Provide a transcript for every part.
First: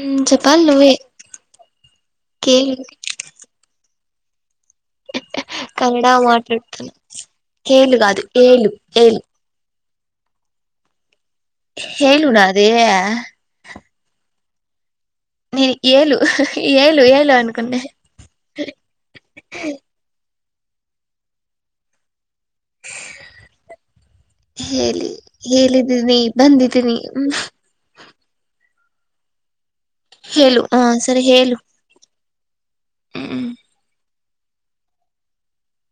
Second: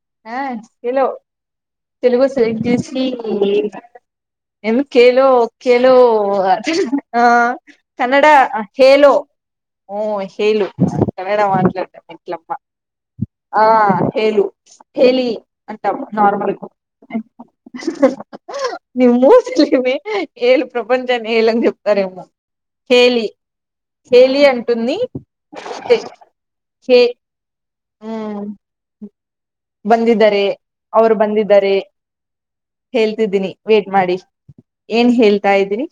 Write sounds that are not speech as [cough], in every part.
మ్ ఆ చెప్పాలి నువ్వే కిలో తెలుగు సెలెక్ట్ కేలు చేసి ఎందు కేలో కేలో కన్నడ మాట్లాడుతున్నా ఆ కేలు కాదు కన్నడ ఏలు కేలో ఏలు ఊ హెలు కన్నడ మాట్లాడత హేలు ఎంట్లప్ప నాదే ఆ హేలు హేలి నేను అంటాం ఏలు నార్మల్ ఏలు ఏలు అనుకున్నా నీ మూతి లే మే ఏలు ప్రపంచాన్ని ఏళని చెప్తారేమో హేలి హేలి అంటుంది హేలి హే కే బందిదరె ఔరు బందిదరే హెల్తిదిని వెయిట్ మాడి ఏన్ హెల్తాయిదిని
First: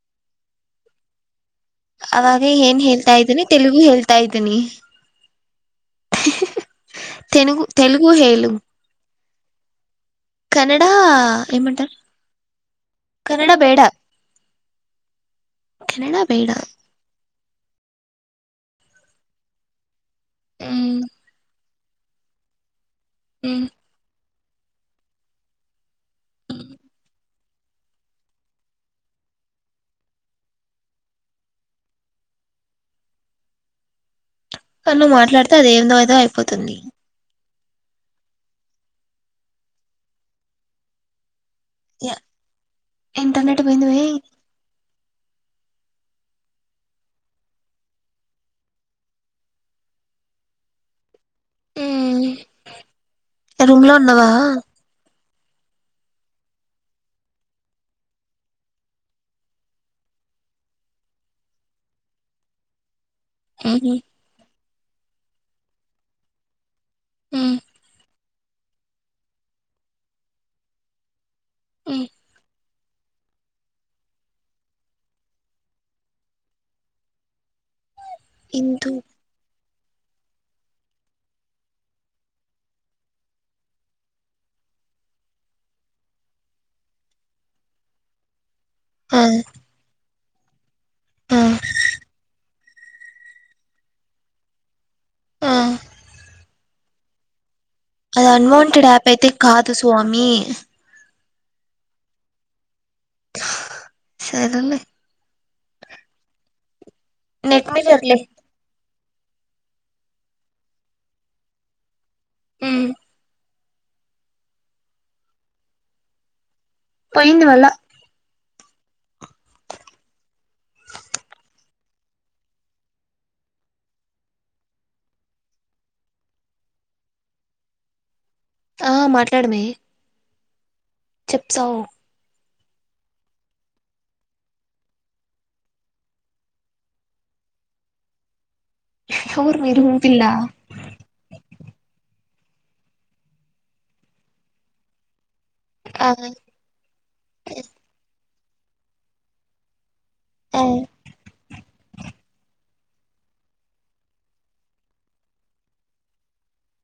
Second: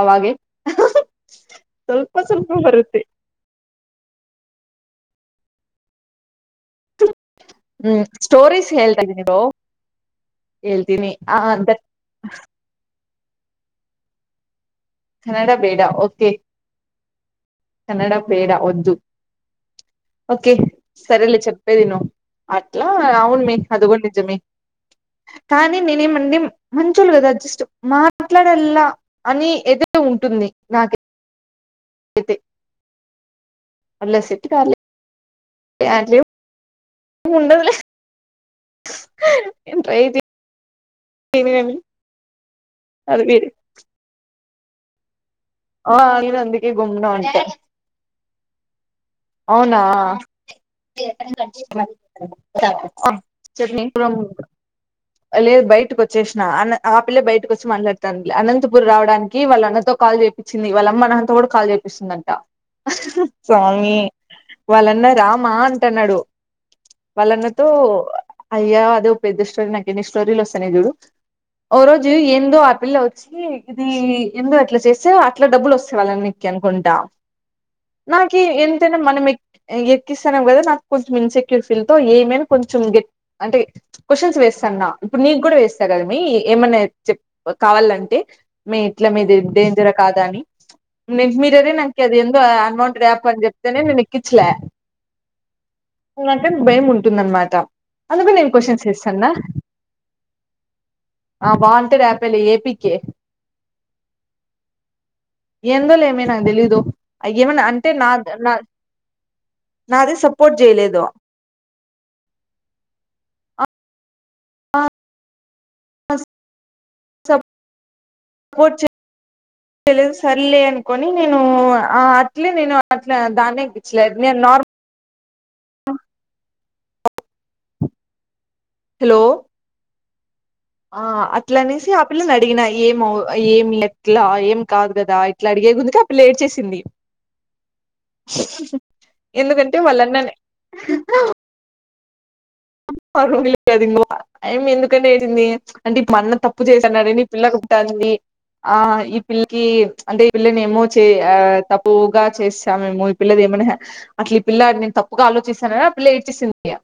అవాగే అవాగే ఏన్ హెల్తాయిదిని తెలుగు హేల్తాయిదని తెనుగు తెలుగు హేలు కన్నడ ఏమంటారు కన్నడ బేడ కన్నడ బేడా కన్నడ ఓకే బేడ కన్నడ బేడ వద్దు ఓకే సరేలే చెప్ పెదిను అట్లా అవును మే అది కూడా నిజమే కానీ నేనేమండి మంచోళ్ళు కదా జస్ట్ మాట్లాడల్లా అని ఏదైతే ఉంటు టుంది నాకై తే ఉల్లాసి కని నువ్ మాట్లాడితే అదేందో ఏదో అయిపోతుంది నెన్ ట్రై చెయ్ తని యా, అది ఇంటర్నెట్ పోయింది ఆ మాముల్గా అందుకే గమ్నా ఉంటా అవునా వే చట్నీ రూమ్ లో ఉన్నావా లేదు బయటకి వచ్చేసిన ఆ పిల్ల బయటకు వచ్చి మాట్లాడతాంది లే అనంతపుర్ రావడానికి వాళ్ళ అన్నతో కా చెప్పిచింది వాళ్ళమ్మ నాతో కూడా కాల్ చేపిస్తుందంట సామి వాళ్ళన్న రామా అంటన్నాడు వాళ్ళన్నతో అయ్యా అదే ఓ పెద్ద స్టోరీ నాకేన్ని స్టోరీలు వస్తానయి చూడు ఓ రోజు ఏందో పిల్ల వచ్చి ఇది ఇందు అట్లా చేస్తే అట్లా డబ్బులు వస్తే వాళ్ళక్కి అనుకుంటా ఇందు ఎక్కిస్తానవ్ గదా నాకు కొంచెం ఇన్సెక్యూర్ ఫీల్ తో ఏమైనా కొంచెం గెట్ అంటే క్వ శ్చన్ వేస్తాన్నా ఇప్పుడు నీకు గూడా వేస్తా గదా మీ ఏమన్నా చెప్ కావాలంటే మీ ఇట్ల ఆ మీది డేంజరా కాదా అని నీక్ ఆ మీర్ అదే నాకు అది ఎందో అన్వాంటెడ్ యాప్ అని చెప్ తనే ఎక్కించలే ఆ అంటే భయం ఉంటుందన్నమాట అది అన్వాంటెడ్ ఆప్ అయితే కాదు స్వామి ఆ వాంటెడ్ ఆపెలే ఏపీ కే సరేలే ఎందో లే అమ్మి నాగ్ దెలీదు అయ ఏమన్నా నెట్ అంటే నా మీటర్లే నా నాది సపోర్ట్ జేయలేదు ఉమ్ ఆ బ బస్ పోయింది మళ్ళ కొడ్చే తెలీదు సర్లే అనుకొని నేను అట్లే నేను అట్లా దాన్నే యెక్కించలేదు నేను నార్మల్ ఆ ఆ హలో మాట్లాడమే ఆ అట్లా చెప్తావు అనేసి ఆ పిల్ల న అడిగిన ఏము ఏమి ఎట్లా ఏం కాదు గదా ఇట్లా అడిగే గుందుకే ఆ పిల్ల ఏడ్చేసింది ఎవరు ఎందుకంటే మీరు వాళ్ళ పిల్ల అన్ననే పరువు [unintelligible] ఆ యమ్మి ఎందుకని ఏడ్చిం ది అంటే ఆ మా అన్న తప్పు జేసా అన్నాడనీ పిల్లకుంటంది ఆ ఈ పిల్లకి అంటే ఈ ఆ పిల్లనేమో చే ఆ తప్పుగా చేసా మేము ఈ పిల్లది ఏమన్నా అట్లా ఈ పిల్ల నేను తప్పుగా ఆలోచిస్తానని ఆ పిల్ల ఏడ్చేసిందిగ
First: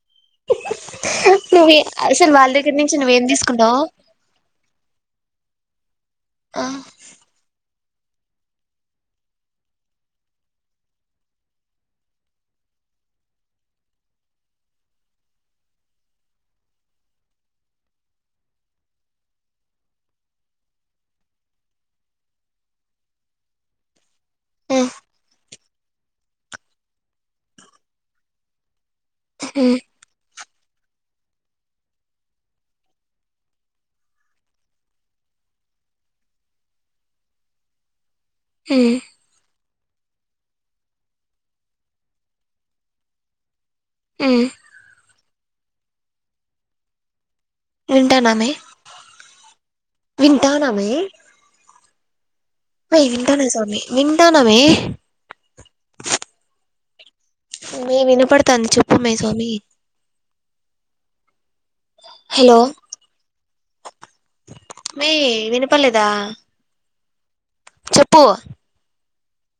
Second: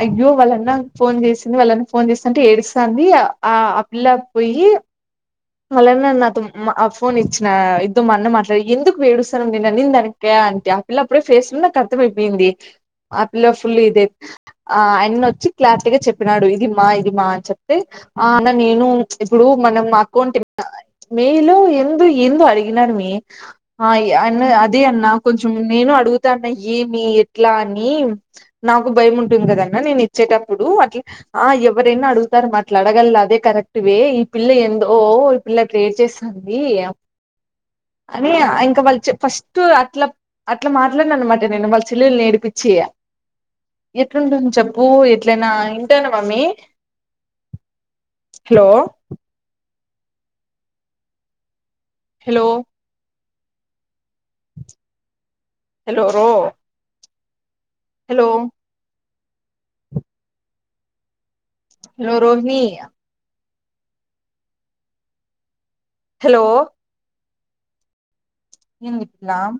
అయ్యో వాళ్ళన్నా ఫోన్ జేసింది నువ్వే వాళ్ళన్నా ఫోన్ అసలు జేసింటే వాళ్ళ దగ్గర నుంచి ఏడుస్తాంది నువ్వేం ఆ తీసుకుంటావు ఆ పిల్లా పోయి వాళ్ళన్నా నాతో ఆ ఫోన్ ఇచ్చినా తో మా అన్న మాట్లాడు ఎందుకు యేడుస్తానవ్ నేను అనిందానిక అంటే ఆ పిల్ల అప్పుడే ఫేస్ లో నాకు అర్థమైయిపోయింది. ఆపిల్ల ఫుల్ ఇదే ఆ ఆయన వచ్చి క్లారిటీగా చెప్పినాడు ఇది మా ఇది మా అని చెప్తే ఆ అన్న నేను ఇప్పుడు అన్న మా అకౌంట్ మేల్ ఎందో ఎందో అడిగినాడు మీ అన్న ఆ అదే అన్నా కొంచెం నేను అడుగుతా అన్న ఏమి ఎట్లా అని నాకు భయం ఉంటుంది ఆ గదన్న నేను ఇచ్చేటప్పు ఇప్పుడు అట్ల ఆ ఎవరైన అడుగుతారు మా అట్లా అడగాల అదే కరెక్ట్ వే ఈ పిల్ల ఎందో ఇలా ప్రేర్ చేస్తుంది అని ఇంకా వాళ్ళు ఫస్ట్ అట్లా అట్లా మాట్లాడిన అన్నమాట నేను వాళ్ళ చెల్లెలు ఏడిపిచ్చి ఆ ఎట్లుంటుంది చెప్పు ఎట్లనా ఇంటానే మమ్మీ వింటాన మే హలో వింటాన మే హలో ఉంటానే స్వామి మింటానమే హలో రో మీ హలో వినపడతాంది చెప్పు మే స్వామి హలో ఓరోహిణి మే వినపడలేదా హలో చెప్పు ఇట్లామ్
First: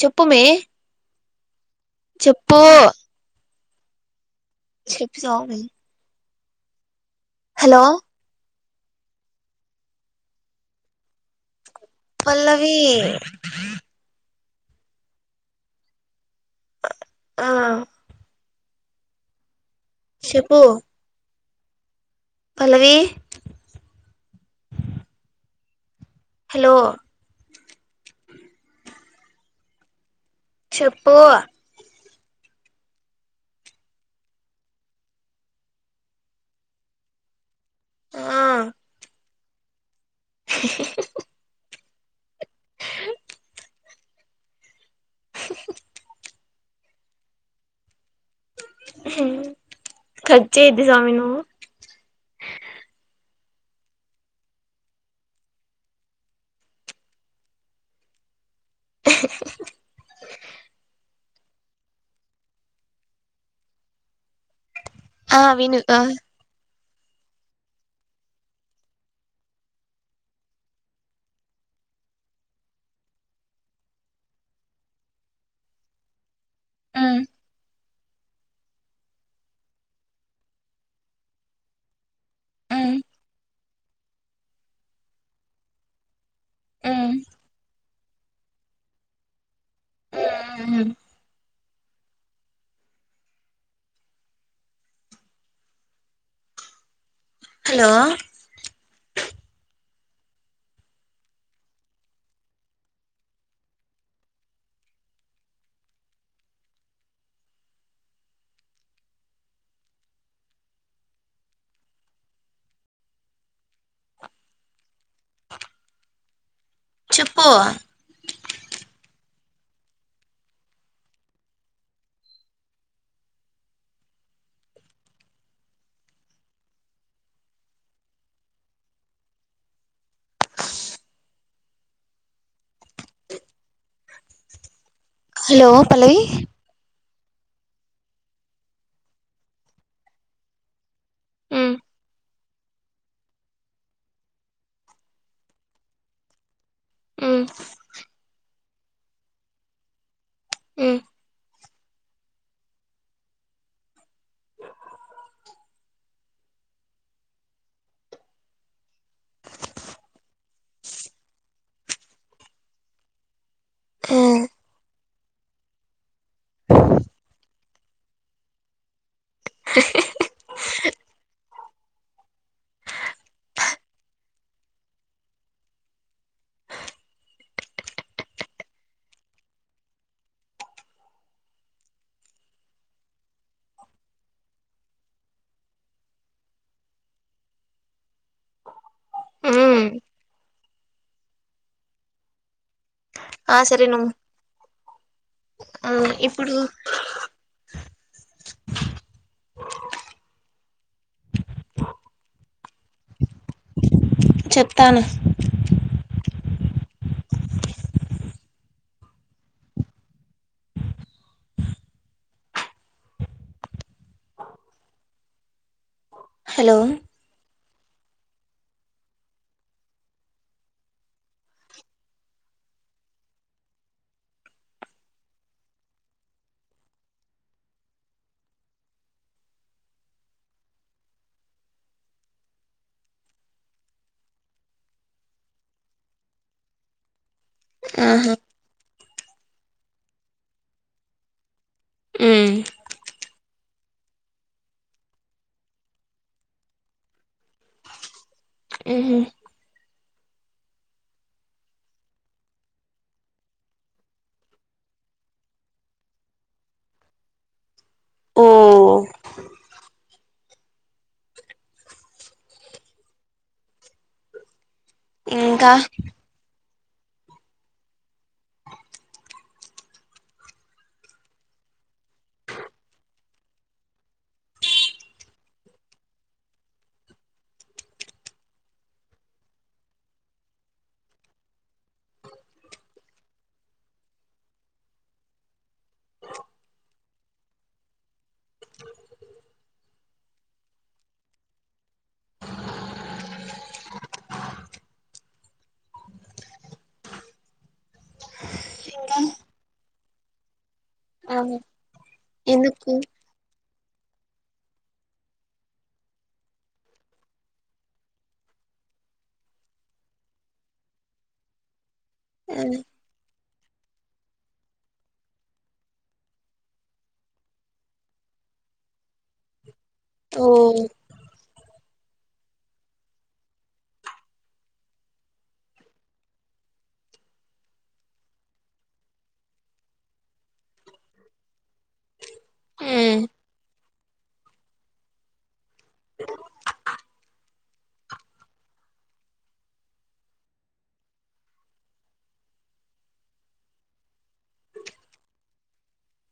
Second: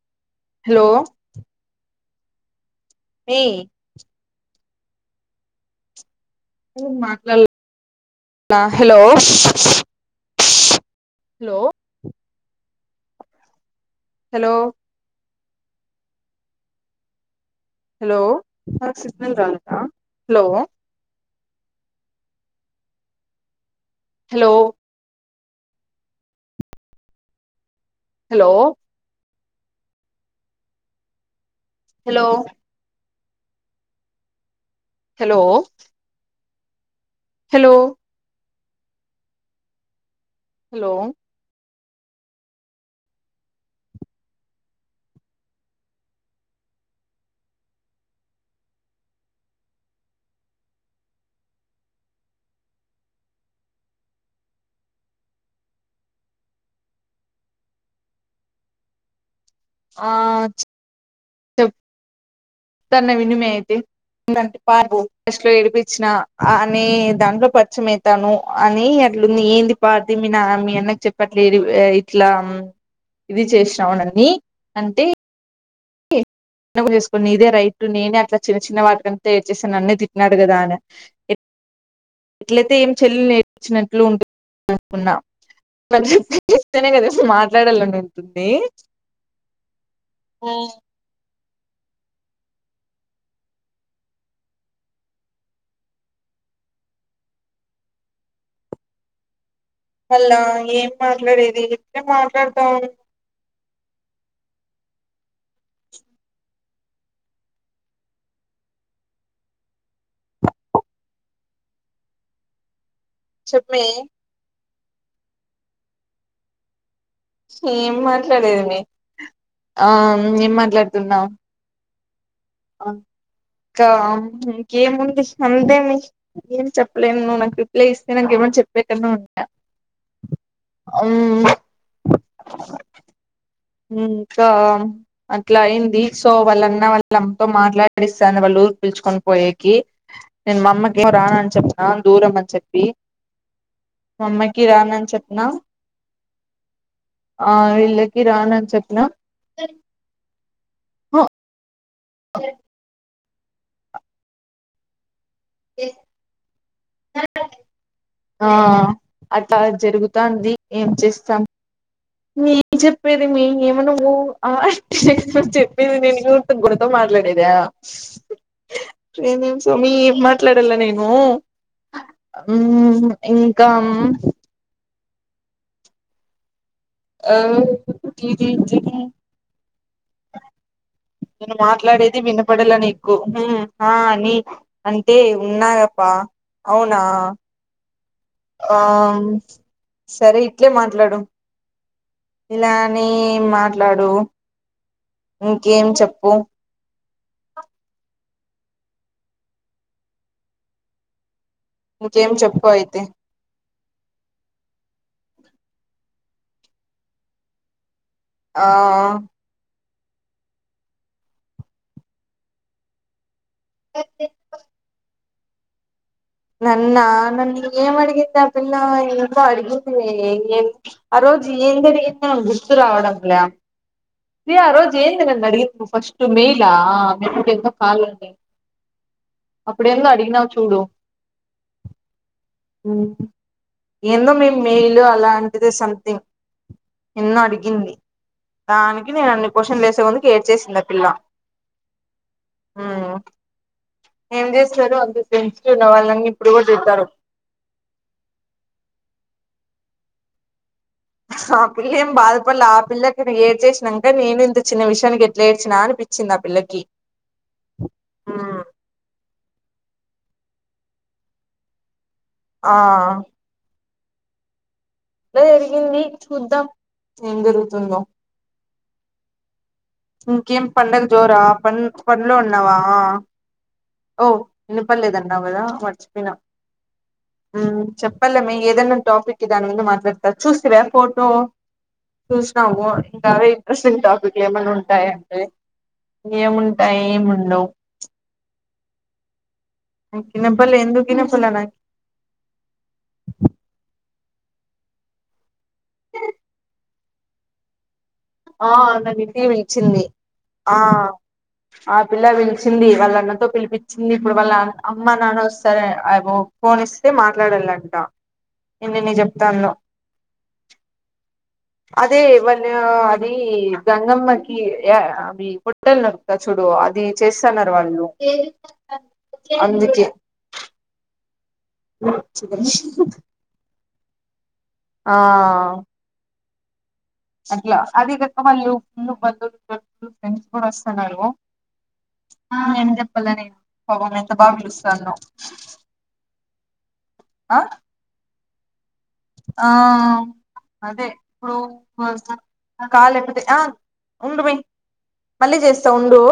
చెప్పు మే హలో చెప్పు మీ చెప్పి సావుమే ఏమ్మా హలో నా హలో, హలో పల్లవి హలో ఆ హలో నాక్ సిగ్నల్ రాల. షేప్పు పల్లవి హలో హలో హలో చెప్పు హలో హలో హలో ఆ హలో [inaudible] [inaudible] హ్మ్ కట్ చేయొద్దు స్వామి నువ్వు. [inaudible] ఆ చెప్ చెప్తాన వినుమె అయితే, ఇంగంతే పాబు ఆ పాస్ట్ లో విను ఆ ఏడిపిచ్చిన. అ ని దాంట్లో పరిచయం అయితాను అని అట్లుంది. ఏంది పా అది మీ నా మీ అన్నకి చెప్పట్లేదు. ఏ ఇట్లా, ఇది చేసినావు నన్ని అంటే, నవ్వు చేస్కో నీదే రైట్. ఇప్పుడు నేనే అట్ల చిన్న చిన్న వాటికంటే ఇద్ చేస్తే నన్నే తిట్టిన్నాడు కదా అన. ఎ ఎట్లయితే ఏం చెల్లె నేర్పించినట్లు ఉంటు క అనుకున్నా, వాళ్లక్ చెప్పి స్తేనే కదా మాట్లాడాలని ఉంటుంది. మ్ హలో మల్లా ఏం మాట్లాడేది? ఇప్పుడే మాట్లాడదాం. చెప్ మే చెప్పు ఏం మాట్లాడేది మే? ఆ ఏం మాట్లాడుతున్నా అ కా ఇంకేముంది, అంతె మే. ఏం చెప్పలేన్ నువ్ నాకు రిప్లై ఇస్తే నాకేమన్ ఏమన్ చెప్పే కన్నా ఉంట. మ్ ఇంకా హలో అట్లయింది పల్లవి సో వాళ్ళ అన్న వాళ్ వల్లమ్మతో మాట్లాడిస్తాంది. వాళ్ ఊరికి పిలుచుకొని పోయెకి. నేను మా అమ్మకి రానని చెప్తాన్ దూరం అని చెప్పి, మా అమ్మకి రానని చెప్పిన. ఆ ఇళ్ళకి రానని చెప్పిన. హ చే ఎ ఆ అట్లా జరుగుతాంది. ఏం చేస్తాం ఏం చెప్పేది మే? ఏమ నువ్వు అ నువ్ చెప్పేది వినిగుడ గుణతో మా మాట్లాడెదా! ఏమేం స్వామి ఏం మాట్లా వెల్ల నేను. మ్మ్ ఇంకా అ డిది చెకింగ్ నేను మాట్లాడేది వినపడల నీకు. హుమ్ హా అని అంటే ఉన్నాగ ప అవునా ఆ సరే ఇట్లే మాట్లాడు ఇలా అనీ ఆ సరే మాట్లాడు నువ్వు ఇంకేం ఆ చెప్పు [inaudible] ఇప్పుడు ఇంకేం చెప్పు అయితే చెప్తాను ఆ అ హలో నన్న న ఏం అడిగింది ఆ పిల్ల ఇంకా అడిగింది ఆ రోజు ఏం జరిగింది గుర్తు రావడం లే ప్రియా ఆ రోజు ఏంద నం నడిగత్ ఫస్ట్ మీ ఇల్లా ఆ [unintelligible] ఎంతో కాల అప్పుడ ఏందో అడిగిన చూడు హు ఏందో మేము మెయిలు అలాంటిదే సంథింగ్ ఎనియో అడిగి ఉంది ఆహా దానికి నేను అన్ని క్వశ్చన్ వేసే కొందుకు ఏడ్చేసింది ఆ పిల్ల ఆ ఏం చేస్తారు అన్ని ఉన్న వాళ్ళన్న ఇప్పుడు కూడా తింటారు ఉహు ఆ పిల్ల ఏం బాధపడలే ఆ పిల్లకి ఏడ్చేసినాంక నేను ఇంత చిన్న విషయానికి ఎట్లే ఏడ్చినా అ చిన్నపిల్లలకి ఊ ఆ ఇప్పుడే ఇంకా అడిగింది చూద్దాం ఏం జరుగుతుందో ఇంకేం పండుగ జోరా ప పన్లో ఉన్నావా ఓ నినిపర్లేదన్నా కదా మర్చిపోయిన హు చెప్పలే మీ ఏదన్నా టాపిక్కి దాని ముందు మాట్లాడతారు చూస్తవ ఫోటో చూసిన వ చాలా ఇంట్రెస్టింగ్ టాపిక్ టైరి ఏముంటాయి ఏం ఉంటావు చినప్పులే ఎందుకిన [unintelligible] ఆ నన్ను ఇంటికే పిలిచింది ఆ అవును ఆ పిల్ల పిలిచింది ఎందుకు వాళ్ల అన్నతో పిలిపి వచ్చింది ఇప్పుడు వాళ్ళ అమ్మ నాన్న వస్తార అ ఫోన్ ఇస్తే మాట్లాడాలంట ఎన్నెన్ని చెప్తానుదో ఆ, అదేవన్నీ ఈ గంగమ్మకి ఏ అవి పుట్టన్నారు చూడు అది చేస్తున్నారు వాళ్ళు అందుకే ఓ [unintelligible] ఆ అట్లా అదే కక వాళ్ళు ఫుల్ బంధువులు చలు ఫ్రెండ్స్ కూడా వస్తున్నారు ఆ ఎ చెప్పలేనేను పాపం ఎంత బాగా పిలుస్తాందో ఆ ఆ అదే ఇప్పుడు కాల ఎపోతే ఆ ఉండు మీ మళ్లీ చేస్తా ఉండు